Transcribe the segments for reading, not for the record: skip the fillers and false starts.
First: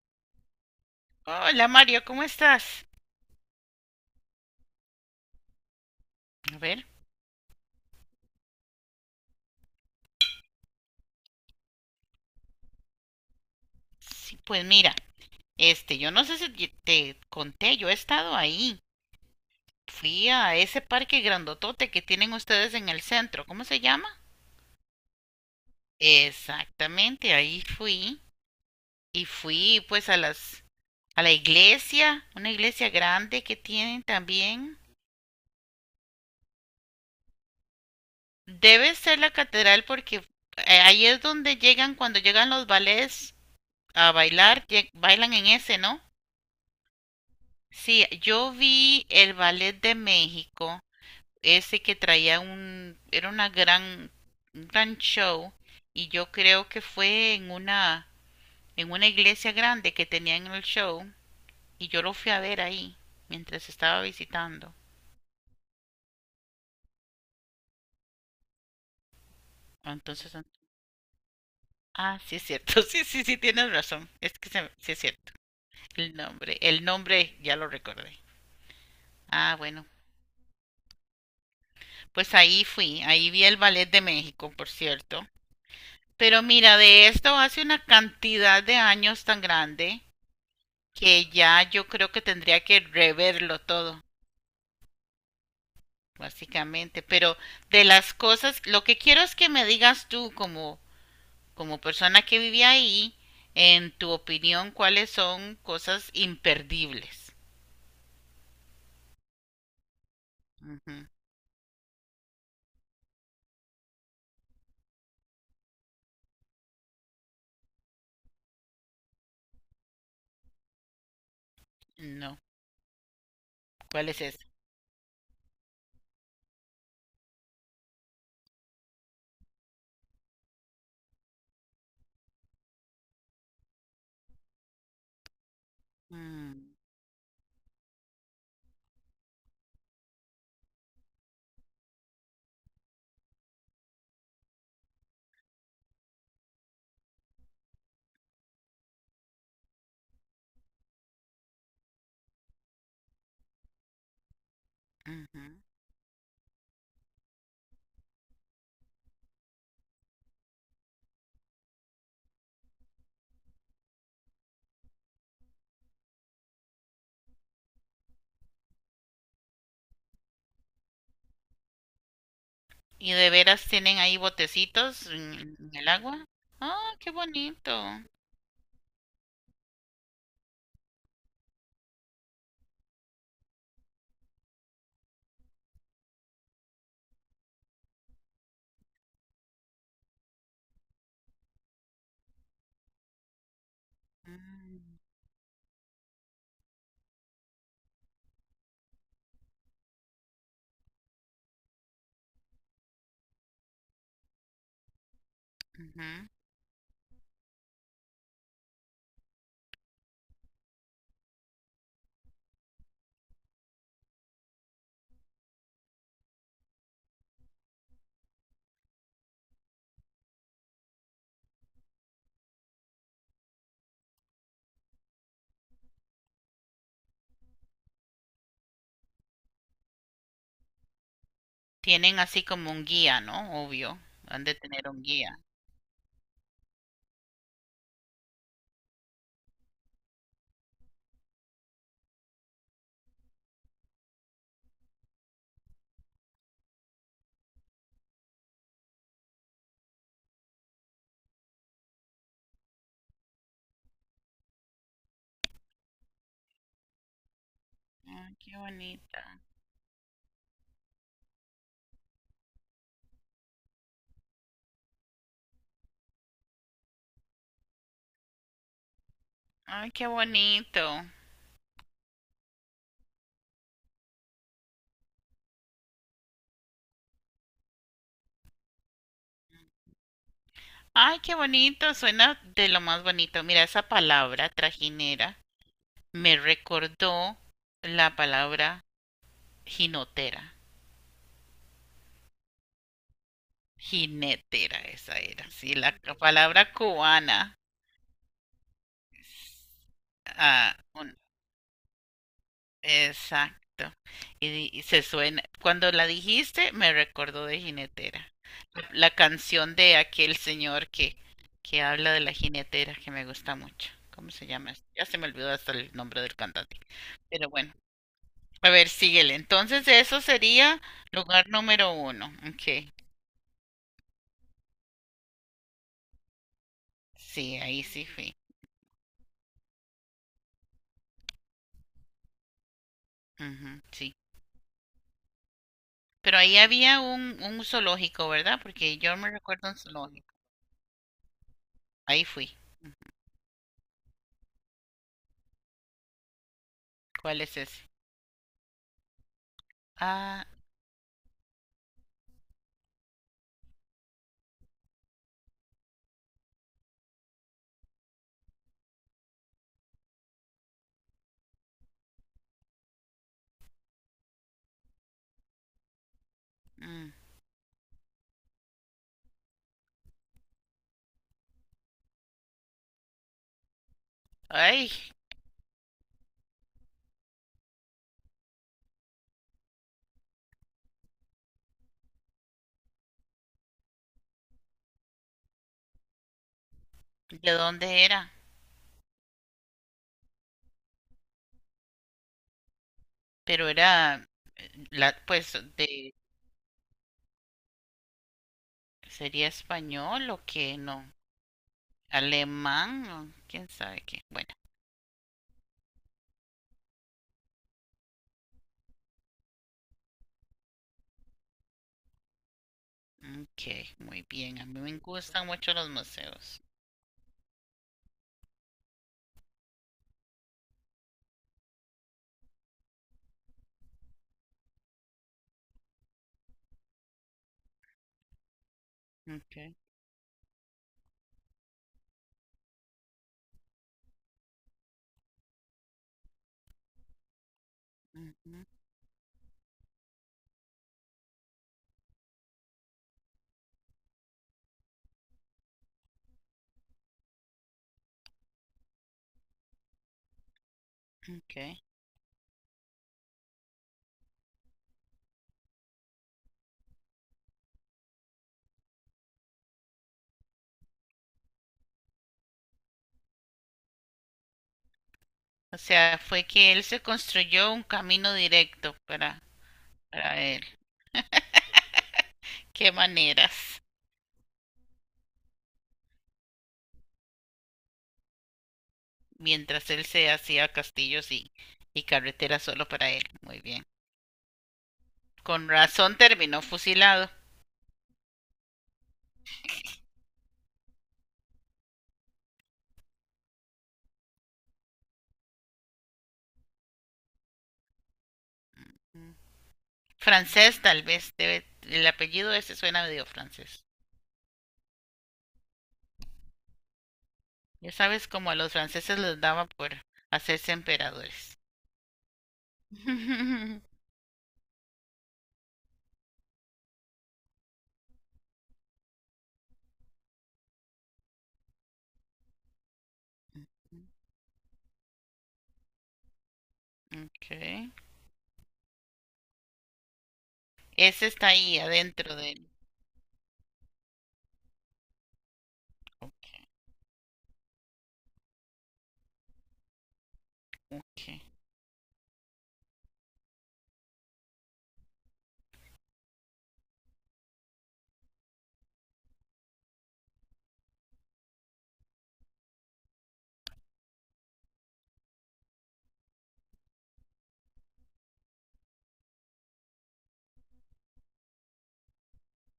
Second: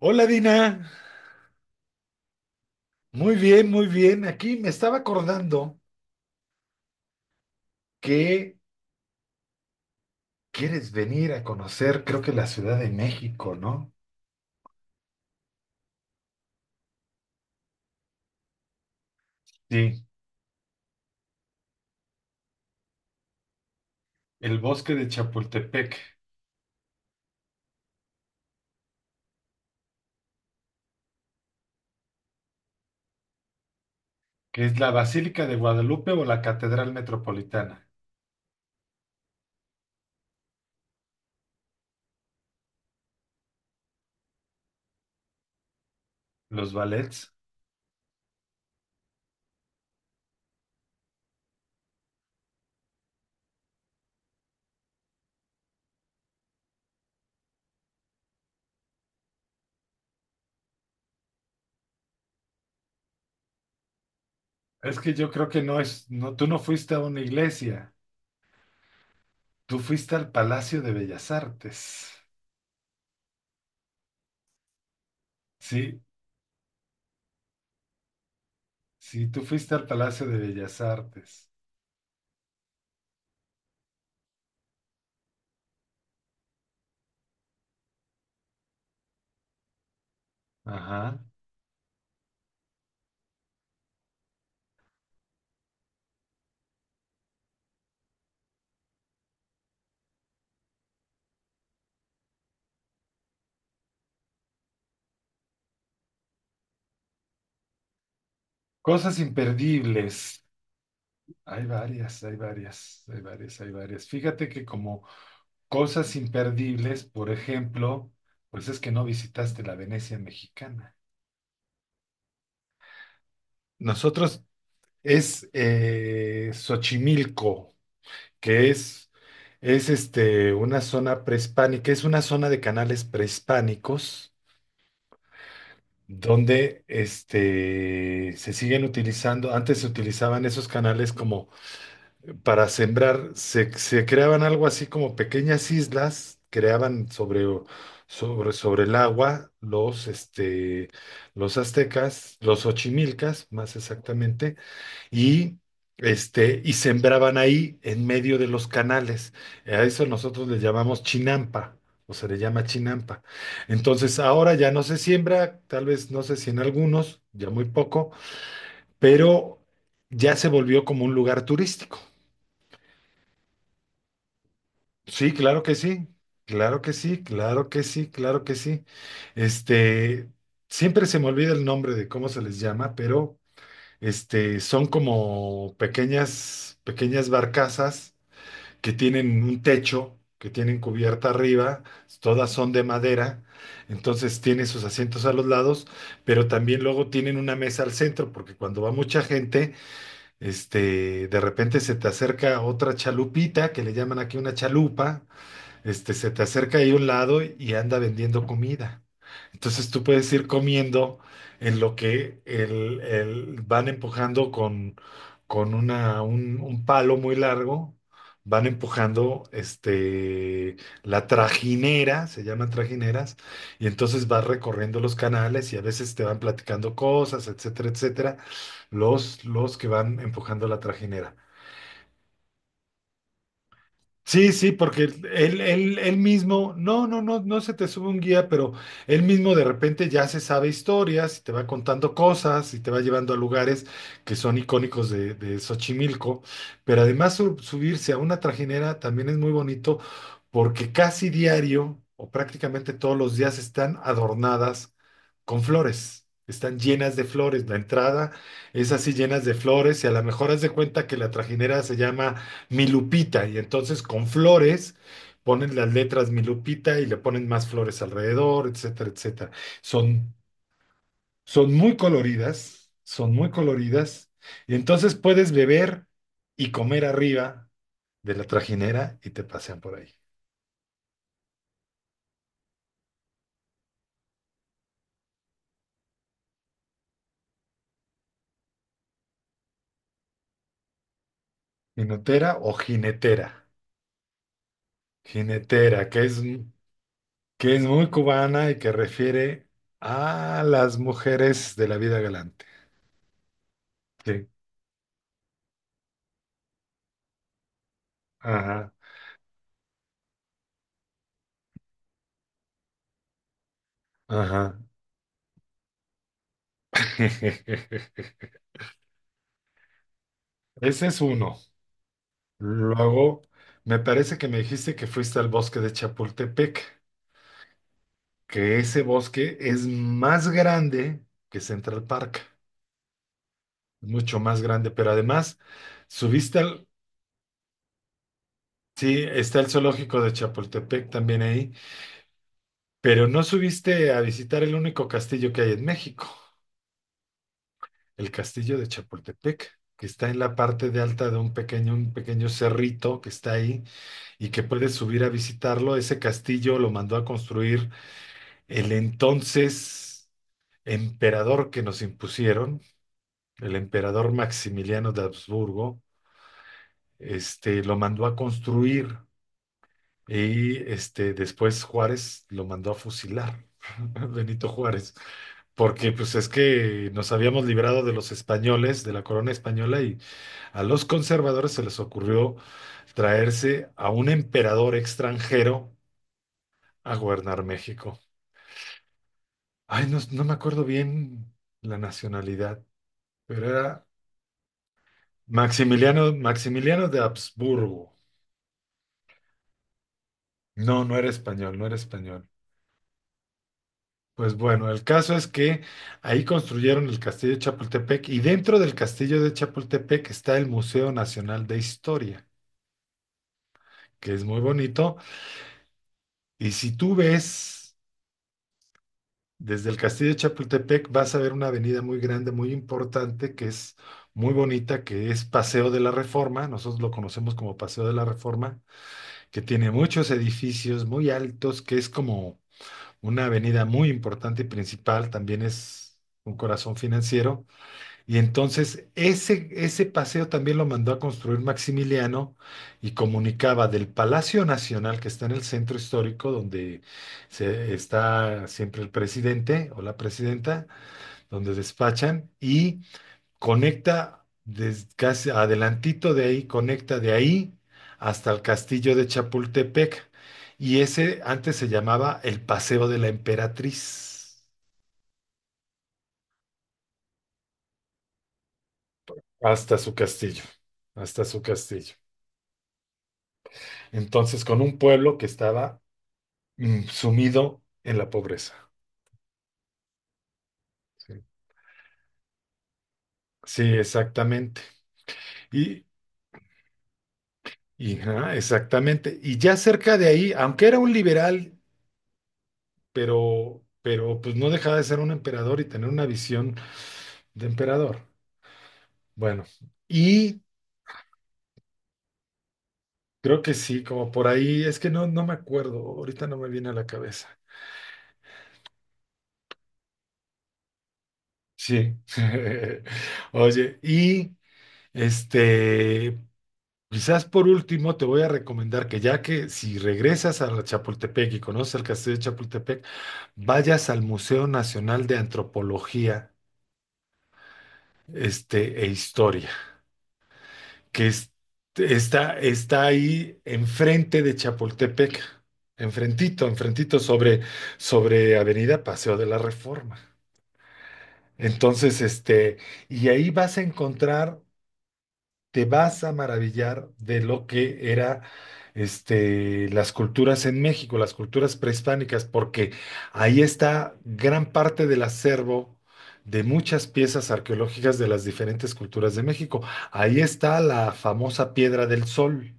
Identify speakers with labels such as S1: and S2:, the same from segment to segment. S1: Hola Dina,
S2: Hola Mario, ¿cómo estás?
S1: muy bien, muy bien. Aquí me estaba acordando
S2: A ver,
S1: que quieres venir a conocer, creo que la Ciudad de México, ¿no?
S2: sí, pues mira, yo no sé si te conté, yo he estado ahí.
S1: Sí,
S2: Fui a ese parque grandotote que tienen ustedes en el centro, ¿cómo se llama?
S1: el bosque de Chapultepec,
S2: Exactamente, ahí fui y fui pues a las a la iglesia, una iglesia grande que tienen
S1: que es
S2: también.
S1: la Basílica de Guadalupe o la Catedral Metropolitana,
S2: Debe ser la catedral porque ahí es donde llegan cuando llegan los ballets a bailar, bailan en ese, ¿no?
S1: los ballets.
S2: Sí, yo vi el ballet de México, ese que era una un gran show, y yo creo que fue en en una iglesia grande que tenían el show, y yo lo fui a ver ahí, mientras estaba visitando.
S1: Es que yo creo que no es, no, tú no fuiste a una iglesia, tú fuiste al
S2: Entonces, an-
S1: Palacio de Bellas Artes.
S2: sí es cierto, sí, sí, sí, tienes razón, es que sí es cierto.
S1: Sí,
S2: El nombre ya lo recordé.
S1: sí, tú
S2: Ah,
S1: fuiste al
S2: bueno,
S1: Palacio de Bellas Artes.
S2: pues ahí fui, ahí vi el ballet de México, por cierto. Pero mira, de esto hace una cantidad de años tan grande
S1: Ajá.
S2: que ya yo creo que tendría que reverlo todo, básicamente. Pero de las cosas, lo que quiero es que me digas tú como persona que vivía ahí, en tu opinión, cuáles son cosas imperdibles.
S1: Cosas imperdibles.
S2: Ujú.
S1: Hay varias, hay varias, hay varias, hay varias. Fíjate que como cosas imperdibles, por ejemplo, pues es que no visitaste la Venecia mexicana.
S2: No, ¿cuál es esa?
S1: Nosotros es Xochimilco, que es una zona prehispánica, es una zona de canales prehispánicos
S2: Mm,
S1: donde se siguen utilizando. Antes se utilizaban esos canales como para sembrar, se creaban algo así como pequeñas islas, creaban sobre, sobre el agua los aztecas, los ochimilcas más exactamente,
S2: ujú.
S1: y, y sembraban ahí en medio de los canales. A eso nosotros le llamamos chinampa. O se le llama chinampa. Entonces, ahora ya no se siembra, tal vez no sé si en algunos, ya muy poco, pero ya se volvió como un lugar turístico.
S2: ¿Y de veras tienen ahí botecitos
S1: Sí, claro
S2: en
S1: que
S2: el
S1: sí,
S2: agua?
S1: claro que
S2: ¡Ah, qué
S1: sí, claro
S2: bonito!
S1: que sí, claro que sí. Este, siempre se me olvida el nombre de cómo se les llama, pero son como pequeñas, pequeñas barcazas que tienen un techo, que tienen cubierta arriba, todas son de madera, entonces tiene sus
S2: Mm,
S1: asientos a los lados, pero también luego tienen una mesa al centro, porque cuando va mucha gente, de repente se te acerca otra chalupita, que le llaman aquí una chalupa.
S2: ujú.
S1: Se te acerca ahí a un lado y anda vendiendo comida. Entonces tú puedes ir comiendo en lo que van empujando con, un palo muy largo, van empujando la trajinera, se llaman trajineras, y entonces vas recorriendo los canales y a veces te van platicando cosas, etcétera, etcétera, los que van empujando la trajinera.
S2: Tienen así como un guía, ¿no? Obvio, han
S1: Sí,
S2: de
S1: sí,
S2: tener un
S1: porque
S2: guía.
S1: él mismo, no, no, no, no se te sube un guía, pero él mismo de repente ya se sabe historias y te va contando cosas y te va llevando a lugares que son icónicos de Xochimilco. Pero además subirse a una trajinera también es muy bonito porque casi diario o prácticamente todos los días están adornadas con flores. Están llenas de flores, la entrada
S2: Ay, qué
S1: es así
S2: bonita.
S1: llenas de flores y a lo mejor haz de cuenta que la trajinera se llama Mi Lupita, y entonces con flores ponen las letras Mi Lupita y le ponen más flores alrededor, etcétera, etcétera.
S2: Ay, qué
S1: Son,
S2: bonito.
S1: son muy coloridas, son muy coloridas, y entonces puedes beber y comer arriba de la trajinera y te pasean por ahí.
S2: Ay, qué bonito. Suena de lo más bonito. Mira, esa palabra trajinera me recordó la palabra jinotera.
S1: Jinotera o jinetera.
S2: Jinetera, esa era. Sí, la
S1: Jinetera, que es,
S2: palabra cubana.
S1: que es muy cubana y que refiere a
S2: Ah,
S1: las mujeres de la vida galante.
S2: exacto.
S1: Sí,
S2: Y se suena, cuando la dijiste, me recordó de jinetera.
S1: ajá,
S2: La canción de aquel que habla de la jinetera, que me gusta mucho. ¿Cómo se llama?
S1: ajá.
S2: Ya se me olvidó hasta el nombre del cantante. Pero bueno, a ver, síguele. Entonces, eso sería
S1: Ese es
S2: lugar
S1: uno.
S2: número uno. Ok.
S1: Luego, me parece que me dijiste que fuiste al bosque de Chapultepec,
S2: Sí, ahí sí fui.
S1: que ese bosque es más grande que Central Park,
S2: Ujú, sí.
S1: mucho más grande, pero además
S2: Pero ahí
S1: subiste al,
S2: había un zoológico, ¿verdad? Porque yo
S1: sí,
S2: me
S1: está el
S2: recuerdo un
S1: zoológico
S2: zoológico.
S1: de Chapultepec también ahí,
S2: Ahí fui.
S1: pero no subiste a visitar el único castillo que hay en México,
S2: ¿Cuál es ese?
S1: el castillo de Chapultepec, que está en
S2: Ah,
S1: la parte de alta de un pequeño cerrito que está ahí y que puedes subir a visitarlo. Ese castillo lo mandó a construir el entonces emperador que nos impusieron, el emperador Maximiliano de Habsburgo.
S2: mm.
S1: Lo mandó a construir y después Juárez lo mandó a fusilar, Benito
S2: Ay,
S1: Juárez, porque pues es que nos habíamos librado de los españoles, de la corona española, y a los conservadores se les ocurrió traerse a un emperador extranjero a
S2: ¿de
S1: gobernar
S2: dónde
S1: México.
S2: era?
S1: Ay, no, no me acuerdo bien la nacionalidad. Pero
S2: Pero
S1: era
S2: era, la, pues, de,
S1: Maximiliano, Maximiliano de Habsburgo.
S2: ¿sería español o qué?
S1: No,
S2: No,
S1: no era español, no era español.
S2: alemán o quién sabe qué. Bueno,
S1: Pues bueno, el caso es que ahí construyeron el castillo de Chapultepec y dentro del castillo de Chapultepec está el Museo Nacional de Historia,
S2: ok, muy
S1: que es
S2: bien.
S1: muy
S2: A mí me
S1: bonito.
S2: gustan mucho los museos.
S1: Y si tú ves desde el castillo de Chapultepec, vas a ver una avenida muy grande, muy importante, que es muy bonita, que es Paseo de la Reforma. Nosotros lo conocemos como Paseo de la Reforma,
S2: Ok,
S1: que tiene muchos edificios muy altos, que es como una avenida muy importante y principal. También es un corazón financiero. Y
S2: ujú,
S1: entonces ese paseo también lo mandó a construir Maximiliano y comunicaba del Palacio Nacional que está en el centro histórico, donde está siempre el presidente o la presidenta, donde
S2: ok.
S1: despachan, y conecta desde casi adelantito de ahí, conecta de ahí hasta el castillo de Chapultepec. Y ese antes se llamaba el Paseo de la Emperatriz,
S2: O sea, fue que él se construyó un camino directo
S1: hasta su
S2: para él.
S1: castillo, hasta su castillo.
S2: Qué maneras.
S1: Entonces, con un pueblo que estaba sumido en la pobreza.
S2: Mientras él se hacía
S1: Sí,
S2: y carreteras solo para él. Muy
S1: sí,
S2: bien.
S1: exactamente.
S2: Con
S1: Y,
S2: razón terminó fusilado.
S1: ajá, exactamente. Y ya cerca de ahí, aunque era un liberal, pero, pues no dejaba de ser un emperador y tener una visión de emperador. Bueno, y
S2: Francés, tal vez. Debe, el apellido ese suena medio
S1: creo que
S2: francés.
S1: sí, como por ahí, es que no, no me acuerdo, ahorita no me viene a la cabeza.
S2: Ya sabes, como a los franceses les daba por hacerse emperadores.
S1: Sí. Oye, y este, quizás por último te voy a recomendar que ya que si regresas a Chapultepec y conoces el castillo de Chapultepec, vayas al Museo Nacional de Antropología,
S2: Ok.
S1: e Historia.
S2: Ese
S1: que
S2: está
S1: es-
S2: ahí adentro de
S1: está,
S2: él.
S1: está ahí enfrente de Chapultepec,
S2: Ok.
S1: enfrentito, enfrentito sobre Avenida Paseo de la Reforma.
S2: Ok.
S1: Entonces, y ahí vas a encontrar, te vas a maravillar de lo que era, las culturas en México, las culturas prehispánicas, porque ahí está gran parte del acervo de muchas piezas arqueológicas de las diferentes culturas de México. Ahí está la famosa Piedra del Sol,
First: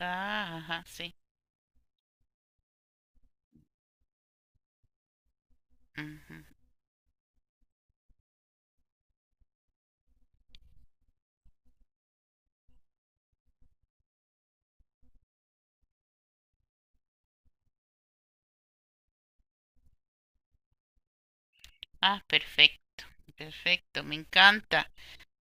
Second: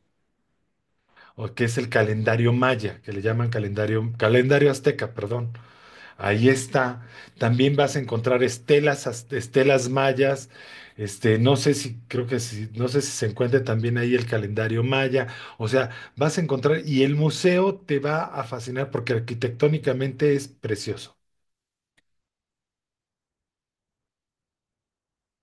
S2: Ah, ajá, sí.
S1: o que es el calendario maya, que le llaman calendario, calendario azteca, perdón.
S2: Ujú.
S1: Ahí está. También vas a encontrar estelas, estelas mayas. No sé si, creo que si, no sé si se encuentra también ahí el calendario maya. O sea, vas a encontrar, y el museo te va a fascinar porque arquitectónicamente es precioso.
S2: Ah, perfecto. Perfecto, me encanta.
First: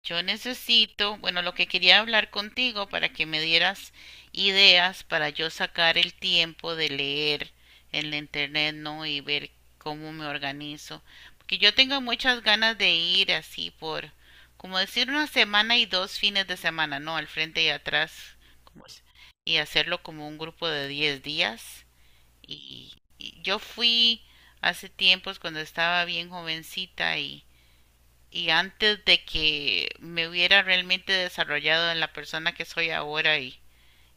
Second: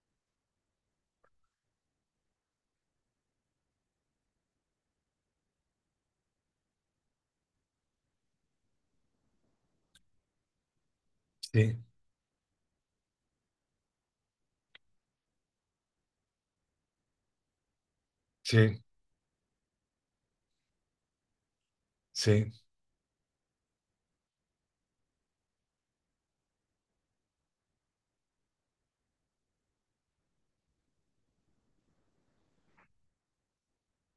S2: Yo necesito, bueno, lo que quería hablar contigo para que me dieras ideas para yo sacar el tiempo de leer en la internet, ¿no? Y ver cómo me organizo. Porque yo
S1: Sí,
S2: tengo muchas ganas de ir así como decir, una semana y dos fines de semana, ¿no? Al frente y atrás,
S1: sí,
S2: como es- y hacerlo como un grupo de 10 días.
S1: sí,
S2: Y yo fui hace tiempos cuando estaba bien jovencita y antes de que me hubiera realmente desarrollado en la persona que soy ahora y,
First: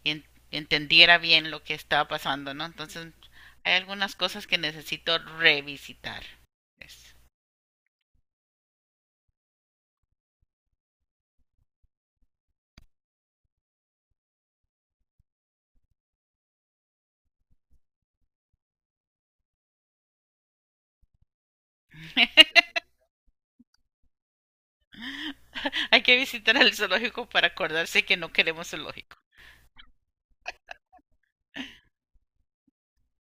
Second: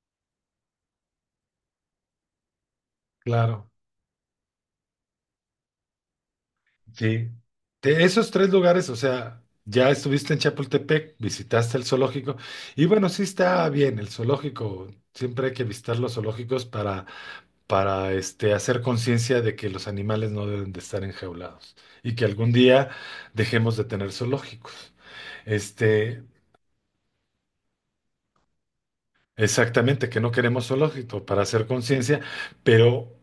S2: y en- entendiera bien lo que estaba pasando, ¿no? Entonces,
S1: claro.
S2: hay algunas cosas que necesito revisitar. Es-
S1: Sí. De esos tres lugares, o sea, ya estuviste en Chapultepec, visitaste el zoológico, y bueno, sí está bien el zoológico. Siempre hay que visitar los zoológicos para, hacer conciencia de que los animales no deben de estar enjaulados y que algún día dejemos de tener zoológicos.
S2: Hay que
S1: Este,
S2: visitar el zoológico para acordarse que no queremos zoológico.
S1: exactamente, que no queremos zoológico para hacer conciencia, pero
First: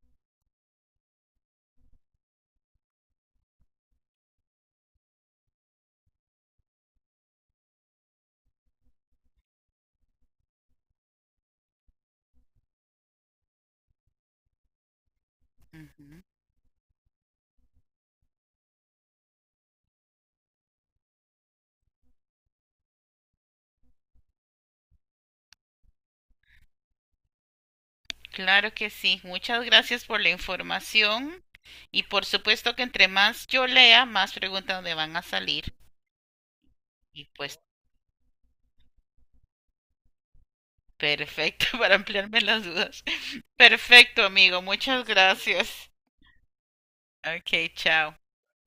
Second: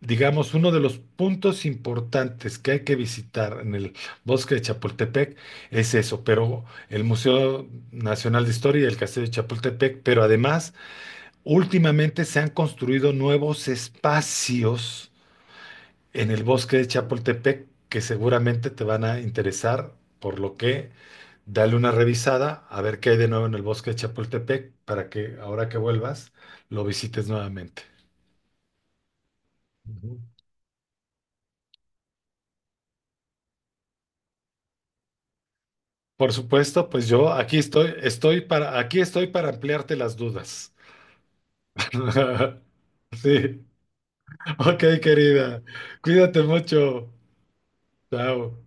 S1: digamos, uno de los puntos importantes que hay que visitar en el bosque de Chapultepec es eso, pero el Museo Nacional de Historia y el Castillo de Chapultepec. Pero además últimamente se han construido nuevos espacios
S2: Ujú.
S1: en el bosque de Chapultepec que seguramente te van a interesar, por lo que dale una revisada a ver qué hay de nuevo en el bosque de Chapultepec para que ahora que vuelvas lo visites nuevamente.
S2: Claro que sí. Muchas gracias
S1: Ujú.
S2: por la información y por supuesto que entre más yo lea, más preguntas me van a salir.
S1: Por supuesto, pues
S2: Y
S1: yo aquí
S2: pues
S1: estoy, aquí estoy para ampliarte las dudas.
S2: perfecto para ampliarme las dudas.
S1: Sí,
S2: Perfecto, amigo.
S1: ok,
S2: Muchas
S1: querida.
S2: gracias.
S1: Cuídate mucho.
S2: Ok, chao.
S1: Chao.